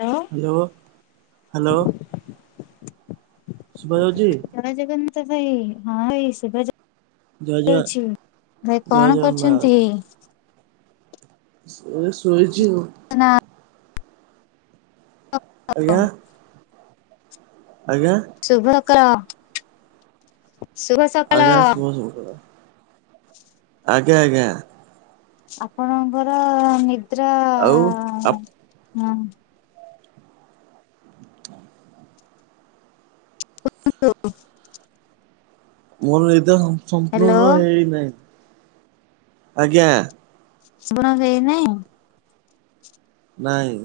Hello. Hello, hello, ଶୁଭା ଯାଉଛି? ଜୟ ଜଗନ୍ନାଥ ଭାଇ। ହଁ, ଭାଇ ଶୁଭା ଜୟ ଜଗ ଯା ଉଛି। ଭାଇ ଜୟ କଣ ଜଗନ୍ନାଥ। କରୁଛନ୍ତି? ଏ ଶୋଇଛିି ଆଉ। ନା ଆଜ୍ଞା? ଆଜ୍ଞା? ଶୁଭ ସକାଳ, ଶୁଭ ସକାଳ। ହୁଁ ହ। ଆଜ୍ଞା ଆଜ୍ଞା। ଆପଣଙ୍କର ନିଦ୍ରା ଆଉ? ହଁ, ହଁ, ହୁଁ। [unintelligible] ମୋର ନିଦ ହ୍ୟାଲୋ ସମ୍ପୂର୍ଣ୍ଣ ହେଇନାହିଁ। ଆଜ୍ଞା। ସମ୍ପୂର୍ଣ ହେଇ ନାହିଁ? ନାଇଁ।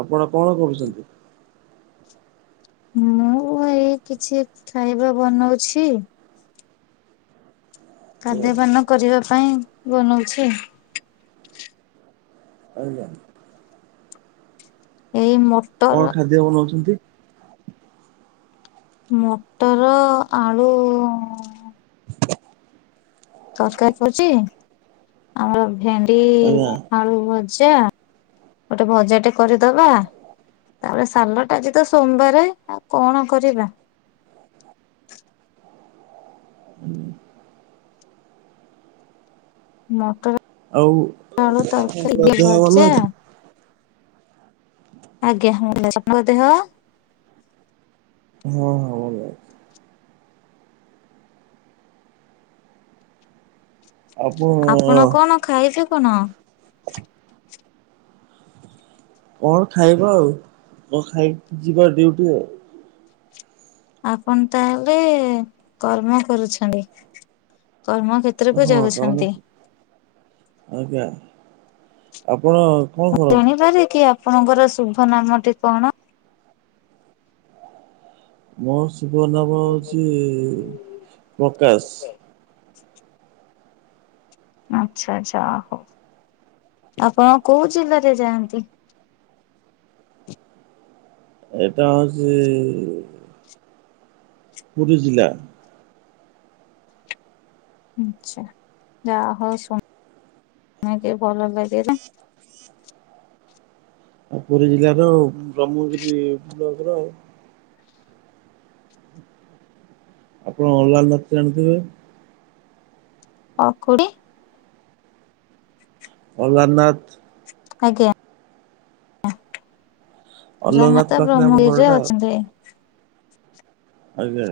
ଆପଣ କଣ କରୁଛନ୍ତି? ମୁଁ ଏଇ କିଛି ଖାଇବା ବନଉଛି। ଖାଦ୍ୟପାନ କରିବା ପାଇଁ ବନଉଛି। ଆଜ୍ଞା। ଏଇ ମ କଣ ଖାଦ୍ୟ ବନାଉଛନ୍ତି? ମଟର ଆଳୁ ତରକାରୀ କରୁଛୁ ଆଉ ଭେଣ୍ଡି ଆଜ୍ଞା ଆଳୁ ଭ ଜା ଗୋଟେ ବଜା ଟେ କରିଦବା। ତାପରେ ସାଲଟା ଆଜି ତ ସୋମବାରେ ଆଉ କଣ କରିବା। ହୁଁ। ଆଉ ମଟର ଆଳୁ ତରକାରି ଦେହ ଭଲ ଭଜା। ଅଛି? ଆଜ୍ଞା ହ ଭଲ ଅଛି। ଆପଣଙ୍କ ଦେହ? ହଁ ହଁ ଭଲ। ଆପଣ ଆପଣ କଣ ଖାଇବେ କଣ? କଣ ଖାଇବା ଆଉ କ ଖାଇ ଯିବା ଡ୍ୟୁଟି ଆଉ। ଆପଣ ତାହେଲେ କର୍ମ କରୁଛନ୍ତି କର୍ମ ଖେ ତ୍ରକୁ ହଁ କର୍ମ ଯାଉଛନ୍ତି। ଆଜ୍ଞା ଆପଣ କଣ ମୁଁ କରନ୍ତି? ଜାଣିପାରେ କି ଆପଣଙ୍କର ଶୁଭ ନାମଟି କଣ? ମୋ ଶୁଭ ନାମ ହଉଛି ପ୍ରକାଶ। ଆଛା ଆଚ୍ଛା ଓ ହଉ। ଆପଣ କୋଉ ଜିଲ୍ଲାରେ ଯାଆନ୍ତି? ଏଟା ହଉଛି ପୁରି ଜିଲ୍ଲା। ଆଛା ଯାହା ହଉ [inaudible] ଭଲ ଲାଗିଲା। ଆଉ ପୁରୀ ଜିଲ୍ଲାର ବ୍ରହ୍ମଗିରି ବ୍ଲକ ର ଆପଣ ଓଲର ନାଥ ଯାଣିଥିବେ? ଓଖୂଡି? ଅଲାରନାଥ। ଆଜ୍ଞା। ଅଲାରନାଥ ଅଲାରନାଥ ପାଖରେ ଆମ ବ୍ରହ୍ମଗିରିରେ ଘରଟା ଆଉ। ଅଛନ୍ତି। ଆଜ୍ଞା।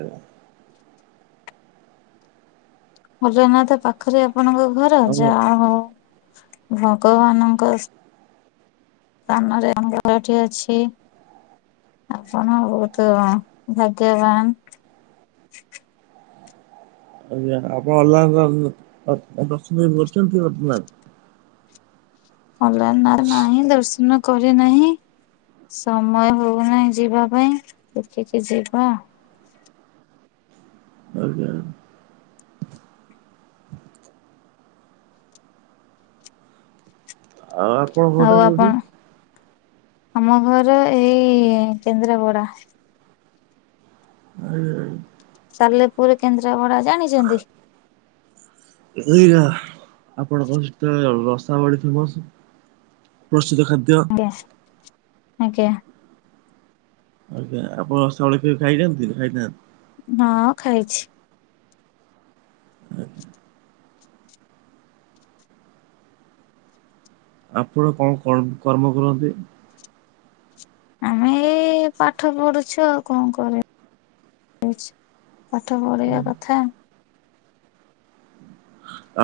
ଅଲାରନାଥ ପାଖରେ ଆପଣଙ୍କ ଘର ଆମ ଜା ହଉ ଭଗବାନଙ୍କ ସ୍ଥାନରେ [unintelligible] ଅଛି। ଆପଣ ବହୁତ ଭାଗ୍ୟବାନ। ଆଜ୍ଞା ଆପଣ ଅଲ୍ [inaudible] ଦଶନ କେବେ କରିଛନ୍ତି ଅଲାନାଥ? ଅଲାରନାଥ ନାହିଁ ଦର୍ଶନ କରି ନାହିଁ। ସମୟ ହଉନାହିଁ ଯିବା ପାଇଁ ଦେଖିକି ଯିବା। ଆଜ୍ଞା। ଆଉ ଆପଣଙ୍କ ଘରଟା ଆଉ ଆପଣ କୋଉଠି? ଆମ ଘର ଏଇ କେନ୍ଦ୍ରାପଡା। ଆ। [unintelligible] ସାଲେପୁର କେନ୍ଦ୍ରାପଡା ଜାଣିଛନ୍ତି? ଏଇରା ଆପଣଙ୍କ ସେତେଳ ରସବଳି ଫେମସ। ପ୍ରସିଦ୍ଧ ଖାଦ୍ୟ। ଆଜ୍ଞା। ଆଜ୍ଞା ଆପଣ ରସାବଳି କେବେ ଖାଇଛନ୍ତି ଖାଇଥାହାନ୍ତି? ହଁ ଖାଇଛି। ଆପଣ କଣ କର୍ମ କରନ୍ତି? ଆମେ ଏଇ ପାଠ ପଢୁଛୁ ଆଉ କଣ କରିବୁ। ପାଠ ପଢିବା କଥା।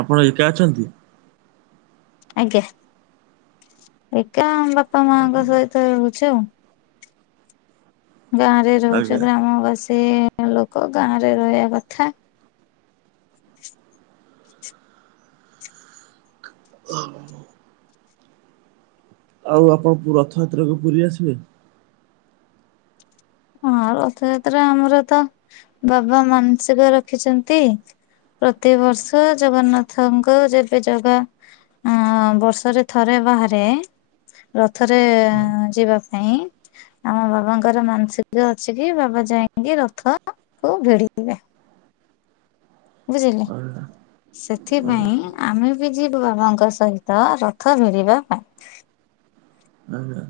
ଆପଣ ଏକା ଅଛନ୍ତି? ଆଜ୍ଞା। ଏକା ବାପା ମାଙ୍କ ଆଜ୍ଞା ସହିତ ରହୁଛି ଆଉ। ଗାଁରେ ରହୁଛୁ, ଆଜ୍ଞା। ଗ୍ରାମବାସୀ ଲୋକ ଗାଁ ରେ ରହିବା କଥା। ଆଉ ଆପଣ ରଥଯାତ୍ରାକୁ ପୁରୀ ଆସିବେ? ହଁ ରଥଯାତ୍ରା ଆମର ତ, ବାବା ମାନସିକ ରଖିଛନ୍ତି। ପ୍ରତିବର୍ଷ, ଜଗନ୍ନାଥଙ୍କ ଯେବେ ଜଗା ହଁ ବର୍ଷରେ ଥରେ ବାହାରେ ରଥରେ ଯିବା ପାଇଁ। ଆମ ବାବାଙ୍କର ମାନସିକ ଯ ଅଛି କି ବାବା ଯାଇକି ରଥକୁ ଭିଡିଥିବେ। ବୁଝିଲେ। ଆଜ୍ଞା ସେଥିପାଇଁ ଆମେ ବି ଯିବୁ ବାବାଙ୍କ ସହିତ ରଥ ଭିଡିବା ପାଇଁ। ହଁ ହ।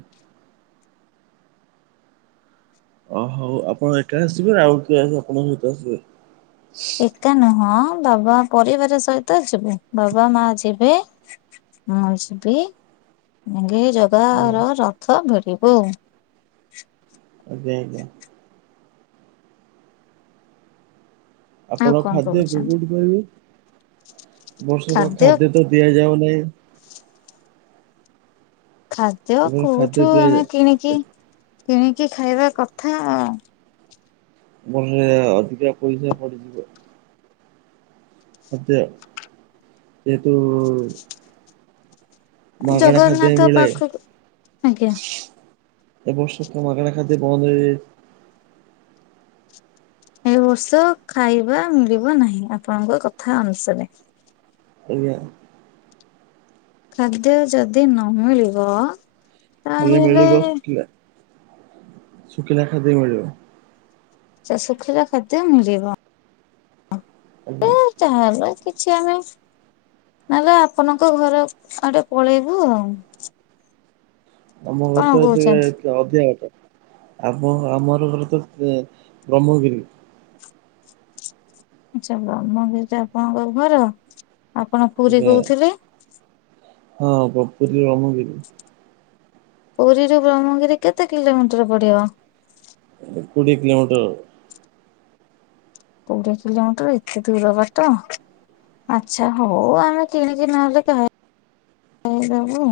ଅ ହଉ ଆପଣ ଏକା ଆସିବେ ଆଉ କିଏ ଆପଣଙ୍କ ସହିଁତ ଆସିବେ? ଏକା ନୁହଁ ବାବା ପରିବାର ସହିତ ଯିବୁ। ବାବା ମା ଯିବେ। ମୁଁ ଯିବି ସାଙ୍ଗେ ଜଗା ଆଜ୍ଞା ର ରଥ ଭିଡିବୁ। ଦେଇଦେ। ଆଉ ଆପଣ କଣ ଖାଦ୍ୟ କହୁଛନ୍ତି? ଯୋଗାଇପାରିବେ, ବର୍ଷକ ଖାଦ୍ୟ ତ ଦିଆଯାଉ ନାହିଁ। ଖାଦ୍ୟ ଏବଂ ଖାଦ୍ୟ କୋଉଠୁ ଦିଆଯାଏ ଆମେ କିଣିକି କିଣିକି ଖାଇବା କଥା ଆ। ମୁଁ କହିଲି ଅଧିକା ପଇସା ସରିଯିବ। ଏତେ ଜେହେତୁ ମାଗଣା ଖାଦ୍ୟ ଜଗନ୍ନାଥ ମିଳେ। ପାଖକୁ ଆଜ୍ଞା। ଏବର୍ଷ କଣ ମାଗଣା ଖାଦ୍ୟ ବନ୍ଦ ହେଇ ଯାଇଛି। ଏ ବର୍ଷ ଖାଇବା ମିଳିବ ନାହିଁ। ଆପଣଙ୍କ କଥା ଅନୁସାରେ। ଆଜ୍ଞା। ଖାଦ୍ୟ ଯଦି ନ ମିିଳିବ ଖାଲି ମିଳିବ ଶୁଖିଲା, ଶୁଖିଲା ଖାଦ୍ୟ ମିଳିବ। ସେ ଶୁଖିଲା ଖାଦ୍ୟ ମିଳିବ। ଆଜ୍ଞା। ତାହେଲେ କିଛି ଆମେ ନହେଲେ ଆପଣଙ୍କ ଘର ଆଡେ ପଳେଇବୁ ଆଉ। ଆମ ଘର କଣ ତ କହୁଛନ୍ତି? ଟିକେ ଅଧିକା ବାଟ। ଆପଣ, ଆମର ଘର ତ ବ୍ରହ୍ମଗିରି। ଆଛା ବ୍ରହ୍ମଗିରିରେ ଆପଣଙ୍କ ଘର? ଆପଣ ପୁରୀ ଆଜ୍ଞା କହୁଥିଲେ? ହଁ ବପୁରୀ ଅମରି ପୁରୀରୁ ବ୍ରହ୍ମଗିରି କେତେ କିଲୋମିଟର ପଡିବ? କୋଡ଼ିଏ କିଲୋମିଟର। କୋଡିଏ କିଲୋମିଟର ଏତେ ଦୂର ବାଟ? ଆଚଛା ହଉ ଆମେ କିଣିକି ନହେଲେ କା ଖାଇଦେବୁ।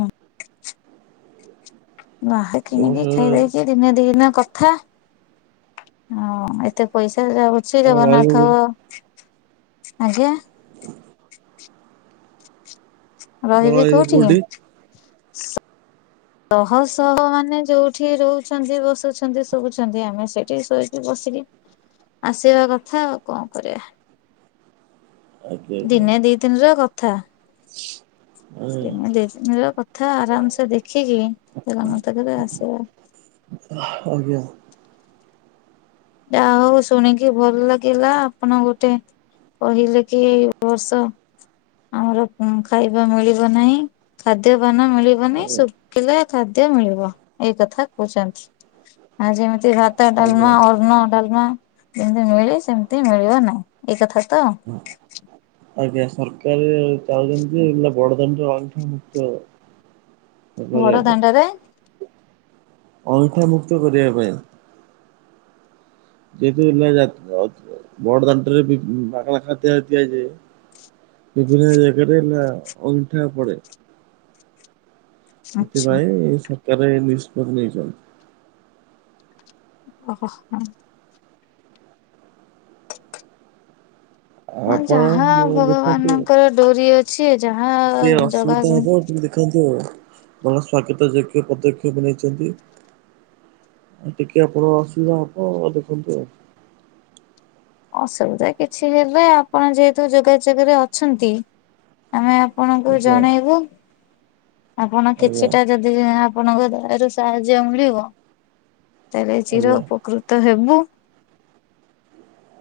ବାହାରେ ଏ କିଣିକି ବର୍ଷ ଖାଇଦେଇଛି। ଦିନେ ଦି ଦିନ କଥା ହଁ ଏତେ ପଇସା ଯାଉ ଶ୍ରୀ ଆପଣ ରହିବୁ ଜଗନ୍ନାଥ ଆଜ୍ଞା। ଆପଣ ରହିବି ରହିବେ କୋଉଠି କି? ଶହ ଶହ ମାନେ ଯୋଉଠି ରହୁଛନ୍ତି ବସୁଛନ୍ତି ସୋଉଛନ୍ତି ଆମେ ସେଠି ଶୋଇ ବସିକି ଆସିବା କଥା ଆଉ କଣ କରିବା। ଆଜ୍ଞା ଦିନେ ଦିନିର କଥା। ଦିନେ ଦି ଦିନର କଥା ଆରାମସେ ଦେଖିକି ସେ ତ ମୋତେ କହିଲେ ଆସିବ। ଆଜ୍ଞା। ଯା ହଉ ଶୁଣିକି ଭଲ ଲାଗିଲା ଆପଣ ଗୋଟେ କହିଲେ କି ଏଇ ବର୍ଷ ଆମର ଖାଇବା ମିଳିବ ନାଇଁ ଖାଦ୍ୟପାନ ମିଳି ବନି ଶୁଖିଲା ଖାଦ୍ୟ ମିଳିବ ଏଇ କଥା କହୁଛନ୍ତି ଆ ଯେମିତି ଭା ଭାତ ଆଜ୍ଞା। ଡାଲମା ଅନ୍ନ ଡାଲମା ଯେମତି ମିଳେ ସେମତି ମିଳିବ ନାହିଁ ଏଇ କଥା ତ ହଁ ଆଜ୍ଞା ସରକାର ଚାହୁଛନ୍ତି ଯେ ବଡଦାଣ୍ଡ ଅଇଁଠା ମୁକ୍ତ କରିବା ବଡ ପାଇଁ। ଦାଣ୍ଡରେ ଅଇଁଠା ମୁକ୍ତ କରିବା ପାଇଁ। ଯେହେତୁ [unintelligible] ବଡ ଦାଣ୍ଡରେ ମାଗଣା ଖାଦ୍ୟ ତିଆଯାଏ। ବିଭିନ୍ନ ଜାଗାରେ ନା ଅଇଁଠା ପଡେ। ଆଚ୍ଛା। ସେଥିପାଇଁ ସରକାର ଏ ନିଷ୍ପତ୍ତି ନେଇଛନ୍ତି। ଓହୋ ହଁ। ଆପଣ ଯାହା ମୁଁ ଦେଖନ୍ତୁ ଭଗବାନଙ୍କର ଡୋରି ଅଛି ଯାହା ଟିକେ ଜଗା ଅସୁବିଧା ଯେମିତି ହେବ। ଦେଖନ୍ତୁ ଭଲ ସ୍ଵାଗତ ଯୋଗ୍ୟ ପଦକ୍ଷେପ ନେଇଛନ୍ତି। ଆଉ ଟିକେ ଆପଣ ଅସୁବିଧା ହବ ଆ ଦେଖନ୍ତୁ ଆଉ। ଅସୁବିଧା କିଛି ହେବେ ଆପଣ ଯେହେତୁ ଯୋଗାଯୋଗରେ ଅଛନ୍ତି। ଆମେ ଆପଣଙ୍କୁ ଆଜ୍ଞା ଜଣେଇବୁ। ଆପଣ ଆଜ୍ଞା କିଛିଟା ଯଦି ଆପଣଙ୍କ ଦୟାରୁ ସାହାଯ୍ୟ ମିଳିବ। ତାହେଲେ ଚିର ଆଜ୍ଞା ଉପକୃତ ହେବୁ।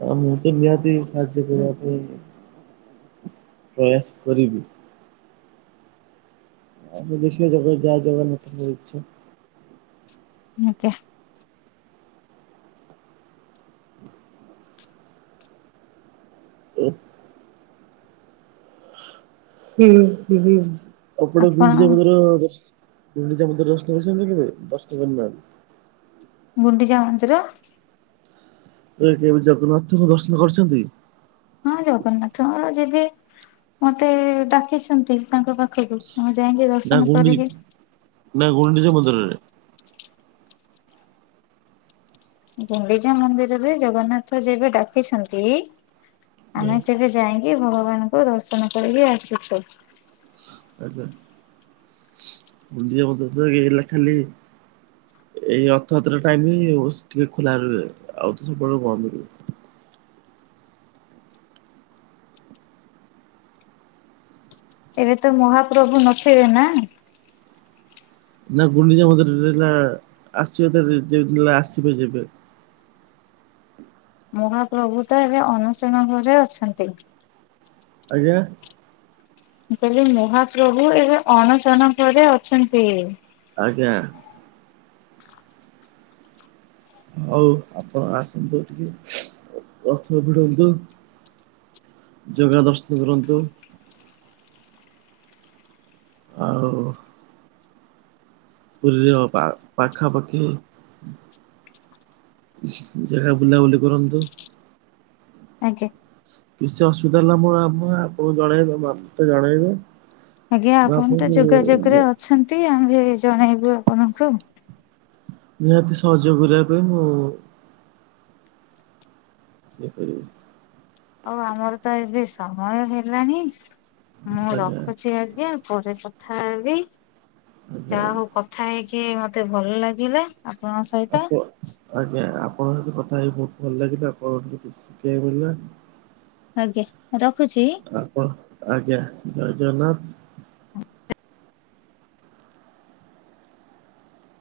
ଆ ମୁଁ ତ ନିହାତି ସାହାଯ୍ୟ କରିବା ପାଇଁ ପ୍ରୟାସ କରିବି। ଆ ଦେଶିଅ ଜଗ ଯାହା ଜଗନ୍ନାଥଙ୍କ ଇଚ୍ଛା। ମୁଁ ଚା। ଓ କ୍। ହୁଁ ହଁ ଆପଣ ଗୁଣ୍ଡିଚା ମନ୍ଦିର ଦସ୍ ଗୁଣ୍ଡିଚା ମନ୍ଦିର ଦର୍ସ କରିଛନ୍ତି କି କେବେ ଦର୍ସ୍ କରିନାହନ। ଗୁଣ୍ଡିଚା ମନ୍ଦିର। ଏ କେବେ ଜଗନ୍ନାଥଙ୍କୁ ଦର୍ଶନ କରିଛନ୍ତି? ହଁ ଜଗନ୍ନାଥ ହ ଯିବି ମତେ ଡାକିଛନ୍ତି ତାଙ୍କ ପାଖକୁ ମୁଁ ଯାଇଁକି ଦ ନା ଗୁଣ୍ଡିରି ନା ଗୁଣ୍ଡିଚା ମନ୍ଦିରରେ। ଗୁଣ୍ଡିଚା ମନ୍ଦିରରେ ଜଗନ୍ନାଥ ଯେବେ ଡାକିଛନ୍ତି ଆମେ ସେବେ ଯାଇକି ଭଗବାନଙ୍କୁ ଦର୍ଶନ କରିକି ଆସିଛୁ। ଆଞା ମୁଡି ମ ହେଲା ଖାଲି [unintelligible] ଏଇ ରଥଯାତ୍ରା ଟାଇମ ହିଁ ଟିକେ ଖୋଲାରେ ରୁହେ ଆଉ ତ ସବୁବେଳେ ବନ୍ଦ ରୁହେ। ଏବେ ତ ମହାପ୍ରଭୁ ନଥିବେ ନା। ନା ଗୁଣ୍ଡିଚା ମନ୍ଦିରେ ନା ଆସିବତ ଆସିବେ ଯେବେ। ମହାପ୍ରଭୁ ତ ଏବେ ଅଣସଣ ଘରେ ଅଛନ୍ତି। ଆଜ୍ଞା। କହିଲି ମହାପ୍ରଭୁ ଏବେ ଅଣଶଣ ଘରେ ଅଛନ୍ତି। ଆଜ୍ଞା। ହଉ ଆପଣ ଆସନ୍ତୁ ଟିକେ ରଥ ଭିଡନ୍ତୁ। ଜଗା ଦର୍ଶନ କରନ୍ତୁ। ଆଉ। ପୁରୀର ପା ପାଖାପାଖି। ଜାଗା ବୁଲାବୁଲି କରନ୍ତୁ। ଆଜ୍ଞା। କିଛି ଅସୁବିଧା ହେଲା ମୁଁ ଆ ଆପଣଙ୍କୁ ଜଣେଇବି, ଜଣେଇବି। ଆଜ୍ଞା ଆପଣ ତ ଯୋଗାଯୋଗରେ ଅଛନ୍ତି ଆମେ ଜଣେଇବୁ ଆପଣଙ୍କୁ। ନିହାତି ସହଯୋଗ କରିବା ପାଇଁ ମୁଁ ହେ ଦେ। ହଉ ଆମର ତ ଏବେ ସମୟ ହେଲାଣି ମୁଁ ଆଜ୍ଞା ରଖୁଛି ଆଜ୍ଞା। ପରେ କଥା ହେବି ଆଜ୍ଞା ଯାହା ଆଜ୍ଞା। ହଉ କଥା ହେଇକି ମତେ ଭଲ ଲାଗିଲା। ଆପଣଙ୍କ ସହିତ। ଆପ ଆଜ୍ଞା ଆପଣଙ୍କ ସହିତ କଥା ହେଇି ବହୁତ ଭଲ ଲାଗିଲା ଆପଣଙ୍କ ଟ କିଛି ଶିଖେଇିବାକୁ ମିଳିଲା। ଆଜ୍ଞା, ରଖୁଛି? ଆପ ଆଜ୍ଞା ଜୟ ଜଗନ୍ନାଥ। ହଁ।